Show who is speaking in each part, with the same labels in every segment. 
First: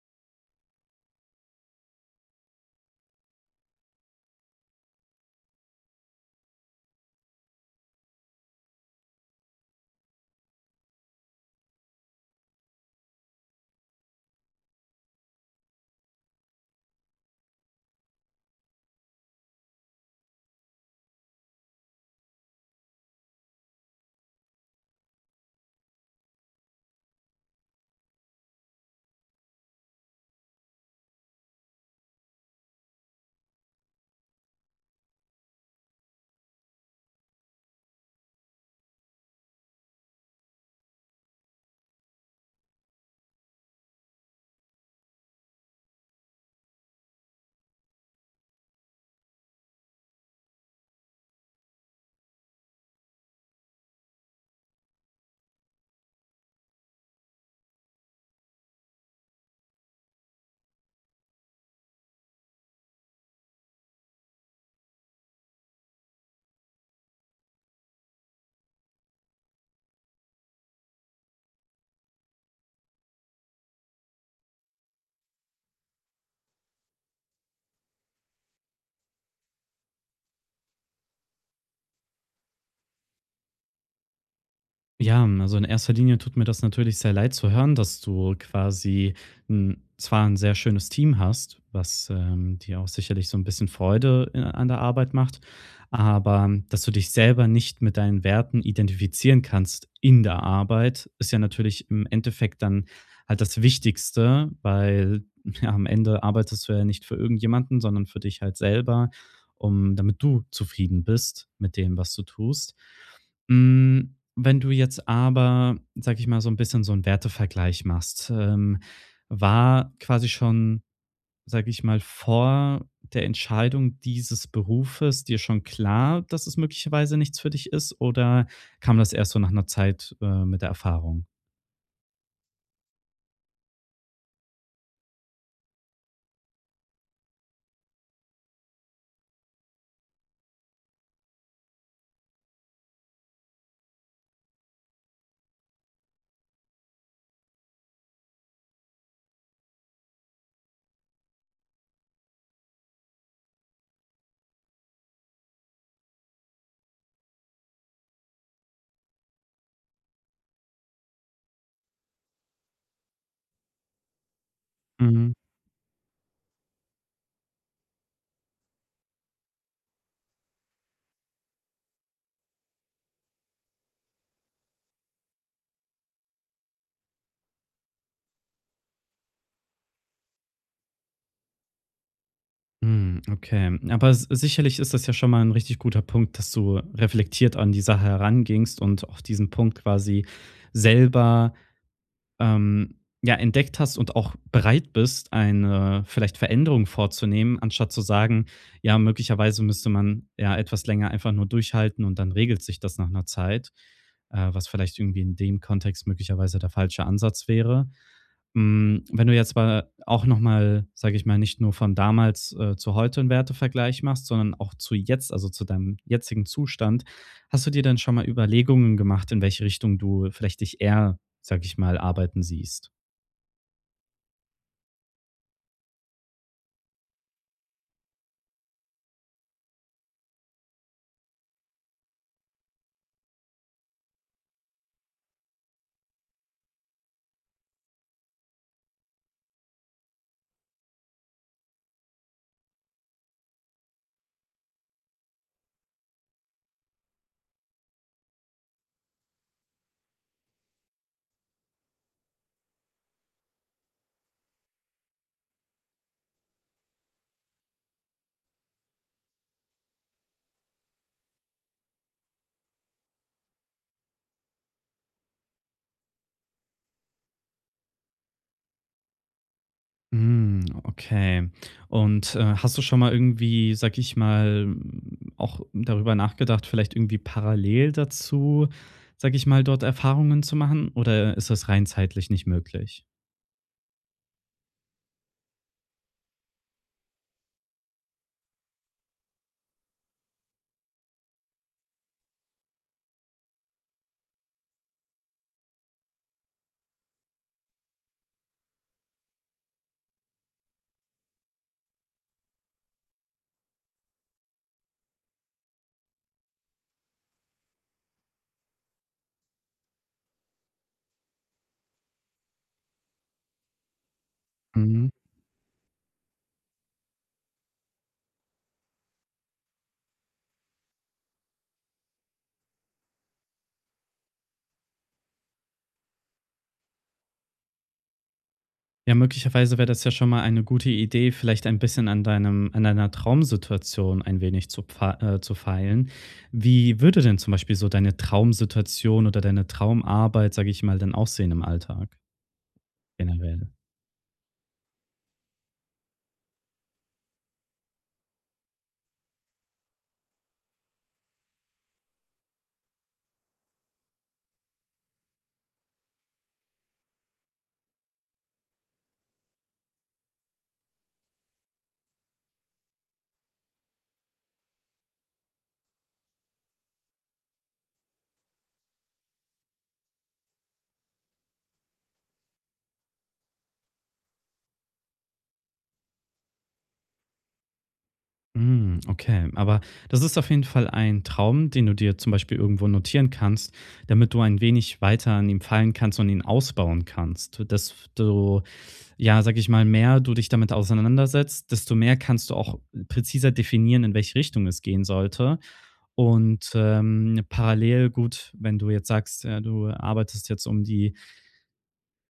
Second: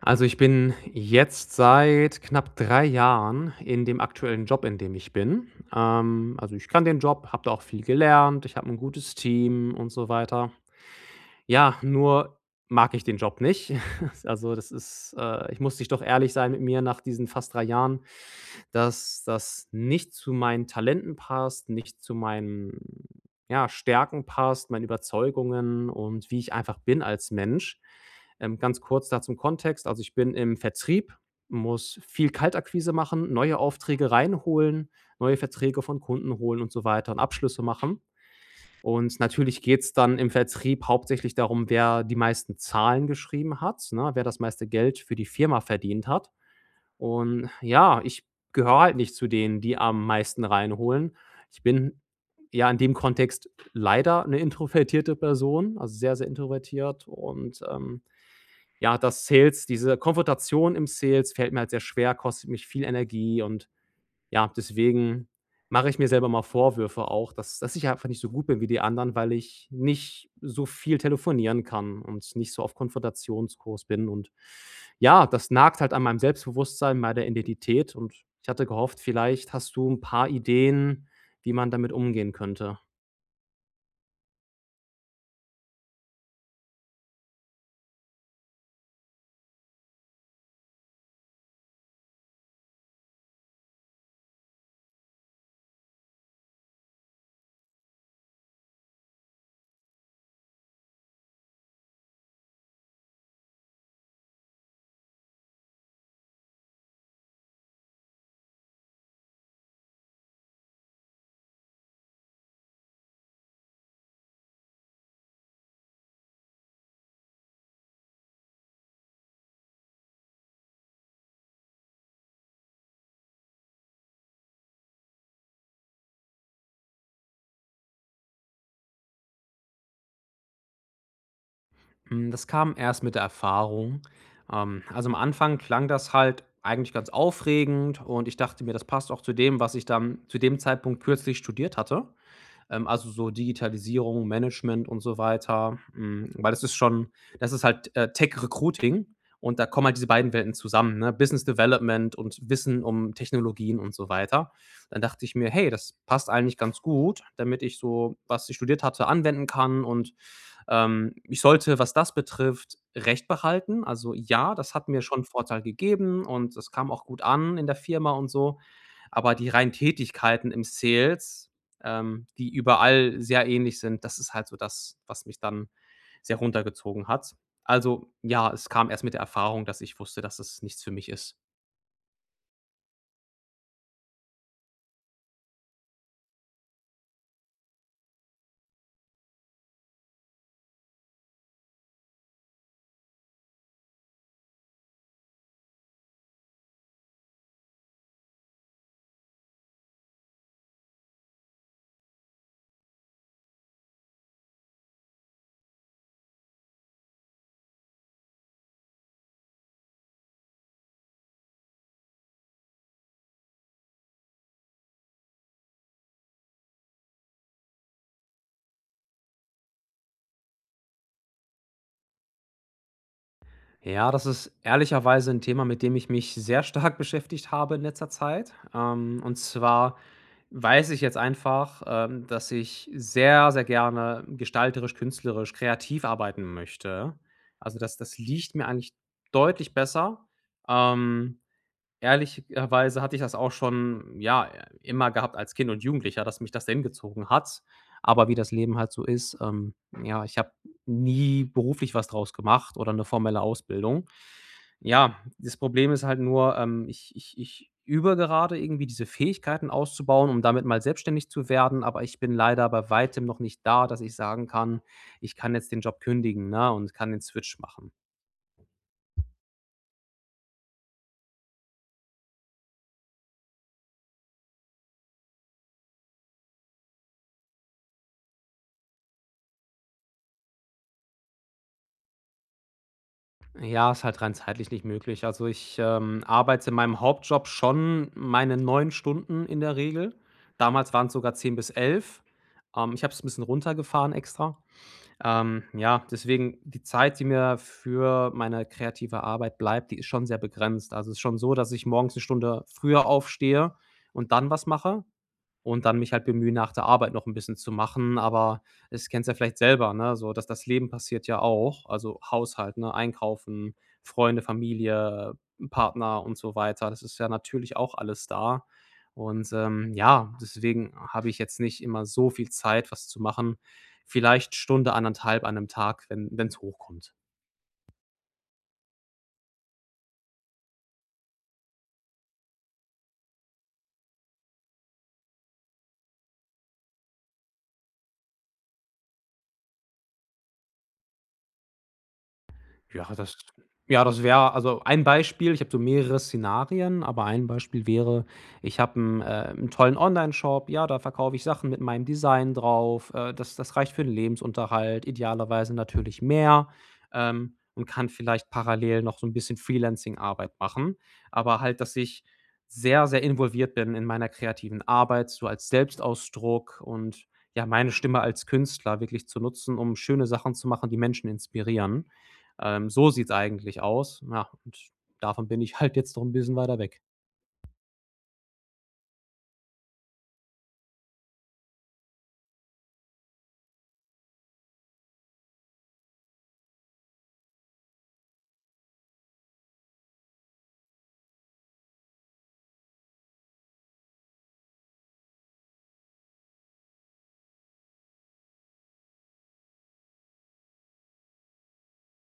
Speaker 1: Also, ich bin jetzt seit knapp 3 Jahren in dem aktuellen Job, in dem ich bin. Also, ich kann den Job, habe da auch viel gelernt, ich habe ein gutes Team und so weiter. Ja, nur mag ich den Job nicht. Also, das ist ich musste ich doch ehrlich sein mit mir nach diesen fast 3 Jahren, dass das nicht zu meinen Talenten passt, nicht zu meinen, ja, Stärken passt, meinen Überzeugungen und wie ich einfach bin als Mensch. Ganz kurz da zum Kontext. Also, ich bin im Vertrieb, muss viel Kaltakquise machen, neue Aufträge reinholen, neue Verträge von Kunden holen und so weiter und Abschlüsse machen. Und natürlich geht's dann im Vertrieb hauptsächlich darum, wer die meisten Zahlen geschrieben hat, ne, wer das meiste Geld für die Firma verdient hat. Und ja, ich gehöre halt nicht zu denen, die am meisten reinholen. Ich bin ja in dem Kontext leider eine introvertierte Person, also sehr, sehr introvertiert und, ja, das Sales diese Konfrontation im Sales fällt mir halt sehr schwer, kostet mich viel Energie und ja, deswegen mache ich mir selber mal Vorwürfe auch, dass ich einfach nicht so gut bin wie die anderen, weil ich nicht so viel telefonieren kann und nicht so auf Konfrontationskurs bin und ja, das nagt halt an meinem Selbstbewusstsein, meiner Identität und ich hatte gehofft, vielleicht hast du ein paar Ideen, wie man damit umgehen könnte.
Speaker 2: Ja, also in erster Linie tut mir das natürlich sehr leid zu hören, dass du quasi 'n zwar ein sehr schönes Team hast, was, dir auch sicherlich so ein bisschen Freude in an der Arbeit macht, aber dass du dich selber nicht mit deinen Werten identifizieren kannst in der Arbeit, ist ja natürlich im Endeffekt dann halt das Wichtigste, weil, ja, am Ende arbeitest du ja nicht für irgendjemanden, sondern für dich halt selber, um damit du zufrieden bist mit dem, was du tust. Hm. Wenn du jetzt aber, sage ich mal, so ein bisschen so einen Wertevergleich machst, war quasi schon, sage ich mal, vor der Entscheidung dieses Berufes dir schon klar, dass es möglicherweise nichts für dich ist, oder kam das erst so nach einer Zeit, mit der Erfahrung?
Speaker 1: Das kam erst mit der Erfahrung. Also, am Anfang klang das halt eigentlich ganz aufregend und ich dachte mir, das passt auch zu dem, was ich dann zu dem Zeitpunkt kürzlich studiert hatte. Also so Digitalisierung, Management und so weiter. Weil das ist halt, Tech Recruiting und da kommen halt diese beiden Welten zusammen, ne? Business Development und Wissen um Technologien und so weiter. Dann dachte ich mir: „Hey, das passt eigentlich ganz gut, damit ich so, was ich studiert hatte, anwenden kann und, ich sollte, was das betrifft, Recht behalten." Also, ja, das hat mir schon
Speaker 2: Mhm.
Speaker 1: Vorteil gegeben und das kam auch gut an in der Firma und so. Aber die reinen Tätigkeiten im Sales, die überall sehr ähnlich sind, das ist halt so das, was mich dann sehr runtergezogen hat. Also ja, es kam erst mit der Erfahrung, dass ich wusste, dass es nichts für mich ist.
Speaker 2: Hm, okay. Aber s sicherlich ist das ja schon mal ein richtig guter Punkt, dass du reflektiert an die Sache herangingst und auch diesen Punkt quasi selber, ähm, ja, entdeckt hast und auch bereit bist, eine vielleicht Veränderung vorzunehmen, anstatt zu sagen, ja, möglicherweise müsste man ja etwas länger einfach nur durchhalten und dann regelt sich das nach einer Zeit, was vielleicht irgendwie in dem Kontext möglicherweise der falsche Ansatz wäre. Hm, wenn du jetzt aber auch noch mal, sage ich mal, nicht nur von damals, zu heute einen Wertevergleich machst, sondern auch zu jetzt, also zu deinem jetzigen Zustand. Hast du dir dann schon mal Überlegungen gemacht, in welche Richtung du vielleicht dich eher, sage ich mal, arbeiten siehst?
Speaker 1: Ja, das ist ehrlicherweise ein Thema, mit dem ich mich sehr stark beschäftigt habe in letzter Zeit. Und zwar weiß ich jetzt einfach, dass ich sehr, sehr gerne gestalterisch, künstlerisch, kreativ arbeiten möchte. Also, das liegt mir eigentlich deutlich besser. Ähm Ehrlicherweise hatte ich das auch schon, ja, immer gehabt als Kind und Jugendlicher, dass mich das dahin gezogen hat. Aber wie das Leben halt so ist, ja, ich habe nie beruflich was draus gemacht oder eine formelle Ausbildung. Ja, das Problem ist halt nur, ich übe gerade irgendwie diese Fähigkeiten auszubauen, um damit mal selbstständig zu werden, aber ich bin leider bei Weitem noch nicht da, dass ich sagen kann: „Ich kann jetzt den Job kündigen, ne, und kann den Switch machen."
Speaker 2: Hm, okay. Und, hast du schon mal irgendwie, sage ich mal, hm, auch darüber nachgedacht, vielleicht irgendwie parallel dazu, sage ich mal, dort Erfahrungen zu machen, oder ist das rein zeitlich nicht möglich?
Speaker 1: Ja, ist halt rein zeitlich nicht möglich. Also ich, arbeite in meinem Hauptjob schon meine 9 Stunden in der Regel. Damals waren es sogar 10 bis 11. Ich habe es ein bisschen runtergefahren extra. Ja, deswegen die Zeit, die mir für meine kreative Arbeit bleibt, die ist schon sehr begrenzt. Also, es ist schon so, dass ich morgens eine Stunde früher aufstehe und dann was mache und dann mich halt bemühen, nach der Arbeit noch ein bisschen zu machen. Aber es kennst ja vielleicht selber, ne, so dass das Leben passiert ja auch, also Haushalt, ne, Einkaufen, Freunde, Familie, Partner und so weiter. Das ist ja natürlich auch alles da. Und, ja, deswegen habe ich jetzt nicht immer so viel Zeit, was zu machen. Vielleicht Stunde, anderthalb an einem Tag, wenn es hochkommt.
Speaker 2: Ja, möglicherweise wäre das ja schon mal eine gute Idee, vielleicht ein bisschen an deinem an deiner Traumsituation ein wenig zu pfei zu feilen. Wie würde denn zum Beispiel so deine Traumsituation oder deine Traumarbeit, sage ich mal, denn aussehen im Alltag
Speaker 1: Ja, das
Speaker 2: generell?
Speaker 1: ja, das wäre also ein Beispiel. Ich habe so mehrere Szenarien, aber ein Beispiel wäre, ich habe einen 'n tollen Onlineshop, ja, da verkaufe ich Sachen mit meinem Design drauf, das reicht für den Lebensunterhalt, idealerweise natürlich mehr, und kann vielleicht parallel noch so ein bisschen Freelancing-Arbeit machen. Aber halt, dass ich sehr, sehr involviert bin in meiner kreativen Arbeit, so als Selbstausdruck und, ja, meine Stimme als Künstler wirklich zu nutzen, um schöne Sachen zu machen, die Menschen inspirieren. So sieht's eigentlich aus. Ja, und davon bin ich halt jetzt noch ein bisschen weiter weg.
Speaker 2: Hm, okay. Aber das ist auf jeden Fall ein Traum, den du dir zum Beispiel irgendwo notieren kannst, damit du ein wenig weiter an ihm fallen kannst und ihn ausbauen kannst, dass du, ja, sag ich mal, mehr du dich damit auseinandersetzt, desto mehr kannst du auch präziser definieren, in welche Richtung es gehen sollte. Und parallel gut, wenn du jetzt sagst, du arbeitest jetzt um die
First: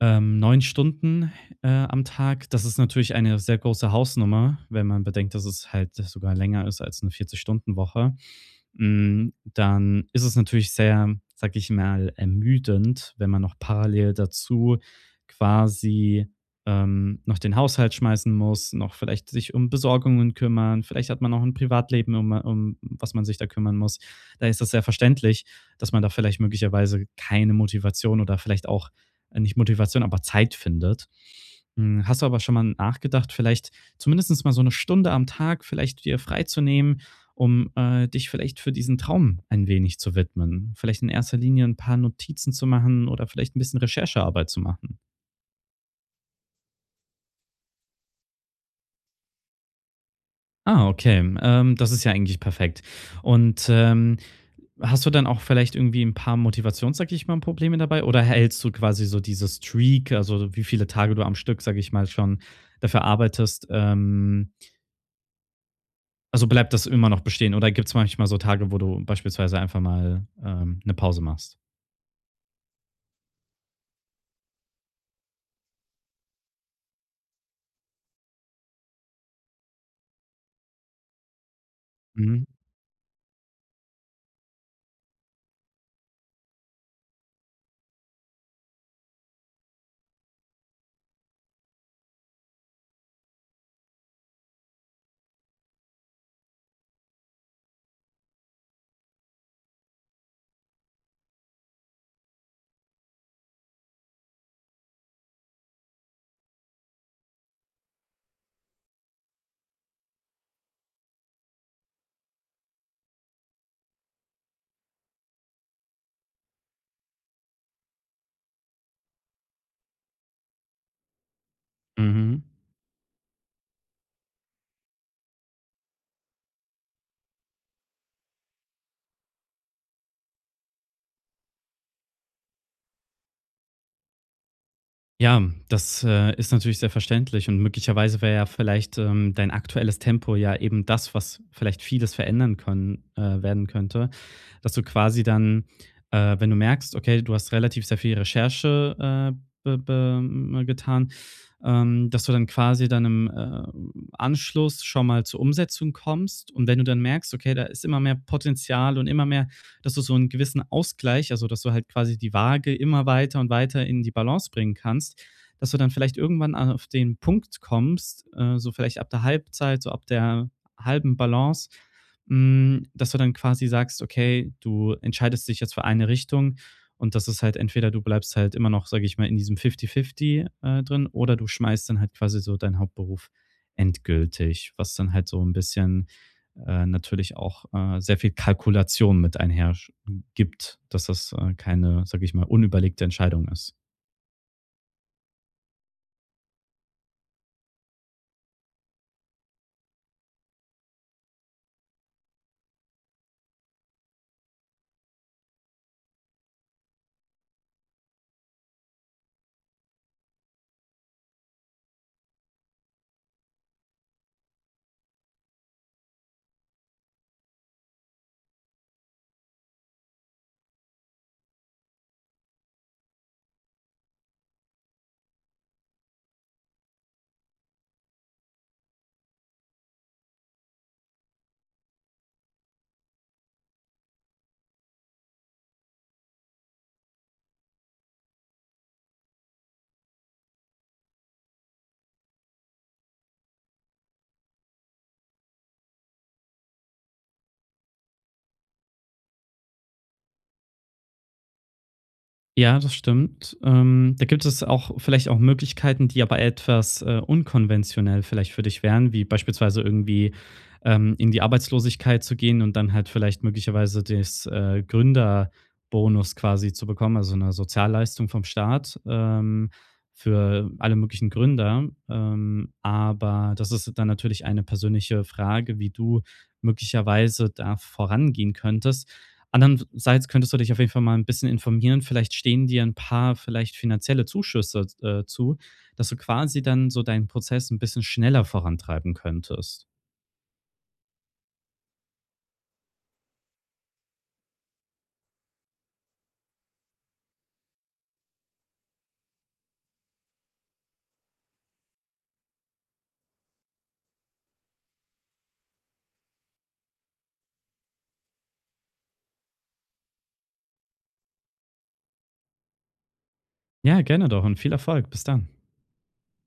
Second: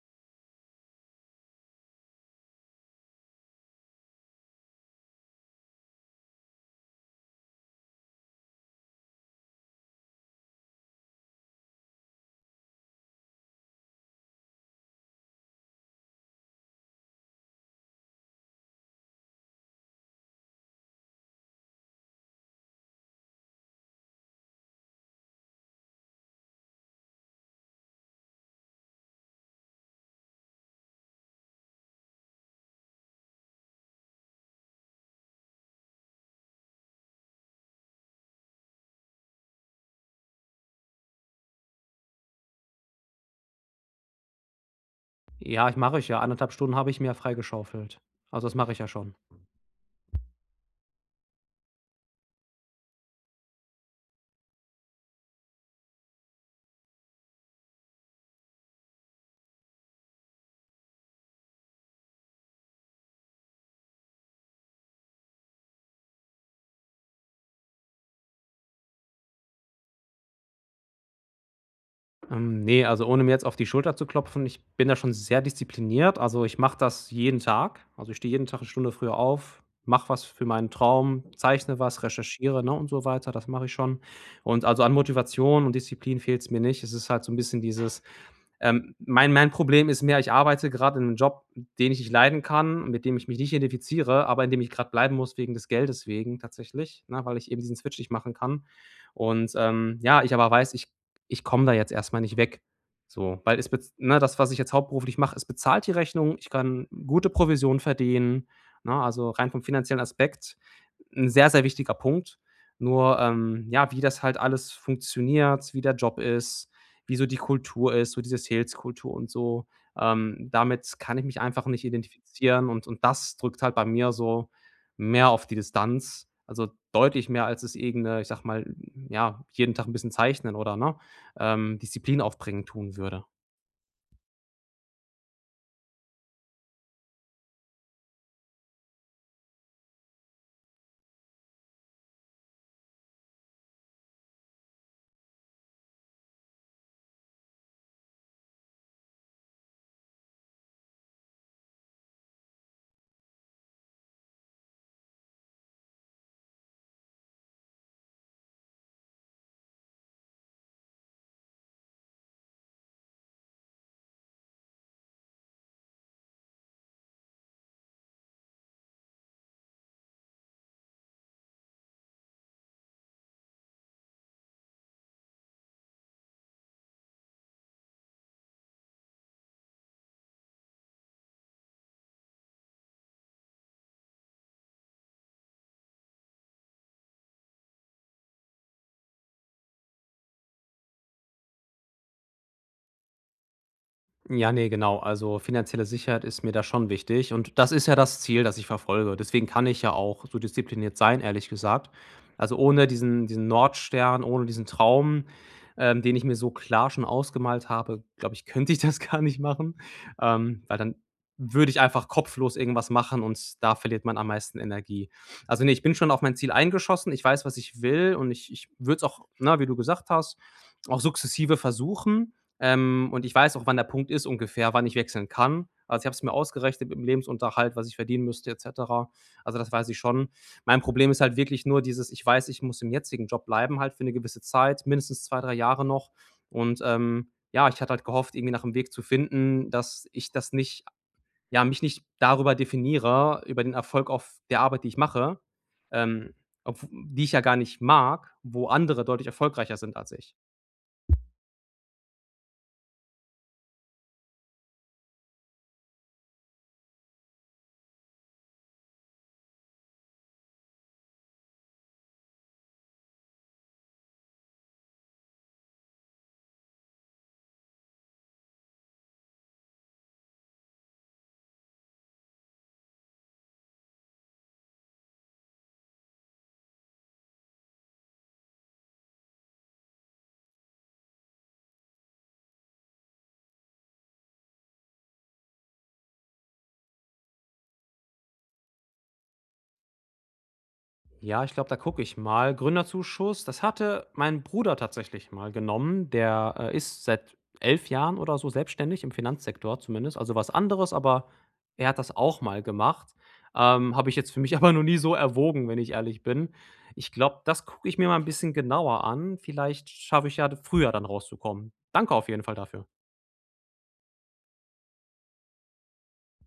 Speaker 2: 9 Stunden am Tag, das ist natürlich eine sehr große Hausnummer, wenn man bedenkt, dass es halt sogar länger ist als eine 40-Stunden-Woche. Hm, dann ist es natürlich sehr, sage ich mal, ermüdend, wenn man noch parallel dazu quasi, noch den Haushalt schmeißen muss, noch vielleicht sich um Besorgungen kümmern. Vielleicht hat man noch ein Privatleben, um was man sich da kümmern muss. Da ist das sehr verständlich, dass man da vielleicht möglicherweise keine Motivation oder vielleicht auch nicht Motivation, aber Zeit findet. Hm, hast du aber schon mal nachgedacht, vielleicht zumindest mal so 1 Stunde am Tag vielleicht dir freizunehmen, um, dich vielleicht für diesen Traum ein wenig zu widmen. Vielleicht in erster Linie ein paar Notizen zu machen oder vielleicht ein bisschen Recherchearbeit zu machen.
Speaker 1: Ja, ich mache ich ja. 1,5 Stunden habe ich mir freigeschaufelt. Also, das mache ich ja schon.
Speaker 2: Ah, okay. Das ist ja eigentlich perfekt. Und, hast du dann auch vielleicht irgendwie ein paar Motivations, sag ich mal, Probleme dabei oder hältst du quasi so diese Streak, also wie viele Tage du am Stück, sag ich mal, schon dafür arbeitest, also bleibt das immer noch bestehen oder gibt es manchmal so Tage, wo du beispielsweise einfach mal, 'ne Pause machst?
Speaker 1: Ne, also ohne mir jetzt auf die Schulter zu klopfen, ich bin da schon sehr diszipliniert. Also, ich mache das jeden Tag. Also, ich stehe jeden Tag eine Stunde früher auf, mache was für meinen Traum, zeichne was,
Speaker 2: Mhm,
Speaker 1: recherchiere, ne, und so weiter. Das mache ich schon. Und also an Motivation und Disziplin fehlt es mir nicht. Es ist halt so ein bisschen dieses, mein Problem ist mehr, ich arbeite gerade in einem Job, den ich nicht leiden kann, mit dem ich mich nicht identifiziere, aber in dem ich gerade bleiben muss wegen des Geldes wegen tatsächlich, ne, weil ich eben diesen Switch nicht machen kann. Und, ja, ich aber weiß, ich komme da jetzt erstmal nicht weg. So, weil es bez ne, das, was ich jetzt hauptberuflich mache, es bezahlt die Rechnung, ich kann gute Provision verdienen, ne? Also, rein vom finanziellen Aspekt ein sehr, sehr wichtiger Punkt. Nur, ja, wie das halt alles funktioniert, wie der Job ist, wie so die Kultur ist, so diese Sales-Kultur und so, damit kann ich mich einfach nicht
Speaker 2: mhm.
Speaker 1: identifizieren und das drückt halt bei mir so mehr auf die Distanz, also, deutlich mehr als es irgend 'ne, ich sag mal, ja, jeden Tag ein bisschen zeichnen oder, ne? Disziplin aufbringen tun würde.
Speaker 2: Ja, das, ist natürlich sehr verständlich und möglicherweise wäre ja vielleicht, dein aktuelles Tempo ja eben das, was vielleicht vieles verändern können werden könnte, dass du quasi dann, wenn du merkst, okay, du hast relativ sehr viel Recherche getan, dass du dann quasi dann im Anschluss schon mal zur Umsetzung kommst. Und wenn du dann merkst, okay, da ist immer mehr Potenzial und immer mehr, dass du so einen gewissen Ausgleich, also dass du halt quasi die Waage immer weiter und weiter in die Balance bringen kannst, dass du dann vielleicht irgendwann auf den Punkt kommst, so vielleicht ab der Halbzeit, so ab der halben Balance, hm, dass du dann quasi sagst, okay, du entscheidest dich jetzt für eine Richtung und das ist halt entweder du bleibst halt immer noch, sage ich mal, in diesem 50-50 drin oder du schmeißt dann halt quasi so deinen Hauptberuf endgültig, was dann halt so ein bisschen, natürlich auch, sehr viel Kalkulation mit einher sch gibt, dass das, keine, sage ich mal, unüberlegte Entscheidung ist.
Speaker 1: Ja, ne, genau. Also, finanzielle Sicherheit ist mir da schon wichtig und das ist ja das Ziel, das ich verfolge. Deswegen kann ich ja auch so diszipliniert sein, ehrlich gesagt. Also, ohne diesen Nordstern, ohne diesen Traum, den ich mir so klar schon ausgemalt habe, glaube ich, könnte ich das gar nicht machen, weil dann würde ich einfach kopflos irgendwas machen und da verliert man am meisten Energie. Also, ne, ich bin schon auf mein Ziel eingeschossen. Ich weiß, was ich will und ich würde es auch, na wie du gesagt hast, auch sukzessive versuchen. Und ich weiß auch, wann der Punkt ist ungefähr, wann ich wechseln kann. Also, ich habe es mir ausgerechnet mit dem Lebensunterhalt, was ich verdienen müsste et cetera. Also, das weiß ich schon. Mein Problem ist halt wirklich nur dieses ich weiß, ich muss im jetzigen Job bleiben halt für eine gewisse Zeit, mindestens 2-3 Jahre noch. Und, ja, ich hatte halt gehofft, irgendwie nach einem Weg zu finden, dass ich das nicht ja, mich nicht darüber definiere, über den Erfolg auf der Arbeit, die ich mache, ähm, obw die ich ja gar nicht mag, wo andere deutlich erfolgreicher sind als ich.
Speaker 2: Ja, das stimmt. Da gibt es auch vielleicht auch Möglichkeiten, die aber etwas, unkonventionell vielleicht für dich wären, wie beispielsweise irgendwie, in die Arbeitslosigkeit zu gehen und dann halt vielleicht möglicherweise das, Gründerbonus quasi zu bekommen, also eine Sozialleistung vom Staat, für alle möglichen Gründer. Aber das ist dann natürlich eine persönliche Frage, wie du möglicherweise da vorangehen könntest. Andererseits könntest du dich auf jeden Fall mal ein bisschen informieren. Vielleicht stehen dir ein paar vielleicht finanzielle Zuschüsse, zu, dass du quasi dann so deinen Prozess ein bisschen schneller vorantreiben könntest.
Speaker 1: Ja, ich glaube, da gucke ich mal. Gründerzuschuss, das hatte mein Bruder tatsächlich mal genommen. Der ist seit 11 Jahren oder so selbstständig im Finanzsektor zumindest. Also was anderes, aber er hat das auch mal gemacht. Habe ich jetzt für mich aber noch nie so erwogen, wenn ich ehrlich bin. Ich glaube, das gucke ich mir mal ein bisschen genauer an. Vielleicht schaffe ich ja früher dann rauszukommen. Danke auf jeden Fall dafür.
Speaker 2: Ja, gerne doch und viel Erfolg. Bis dann.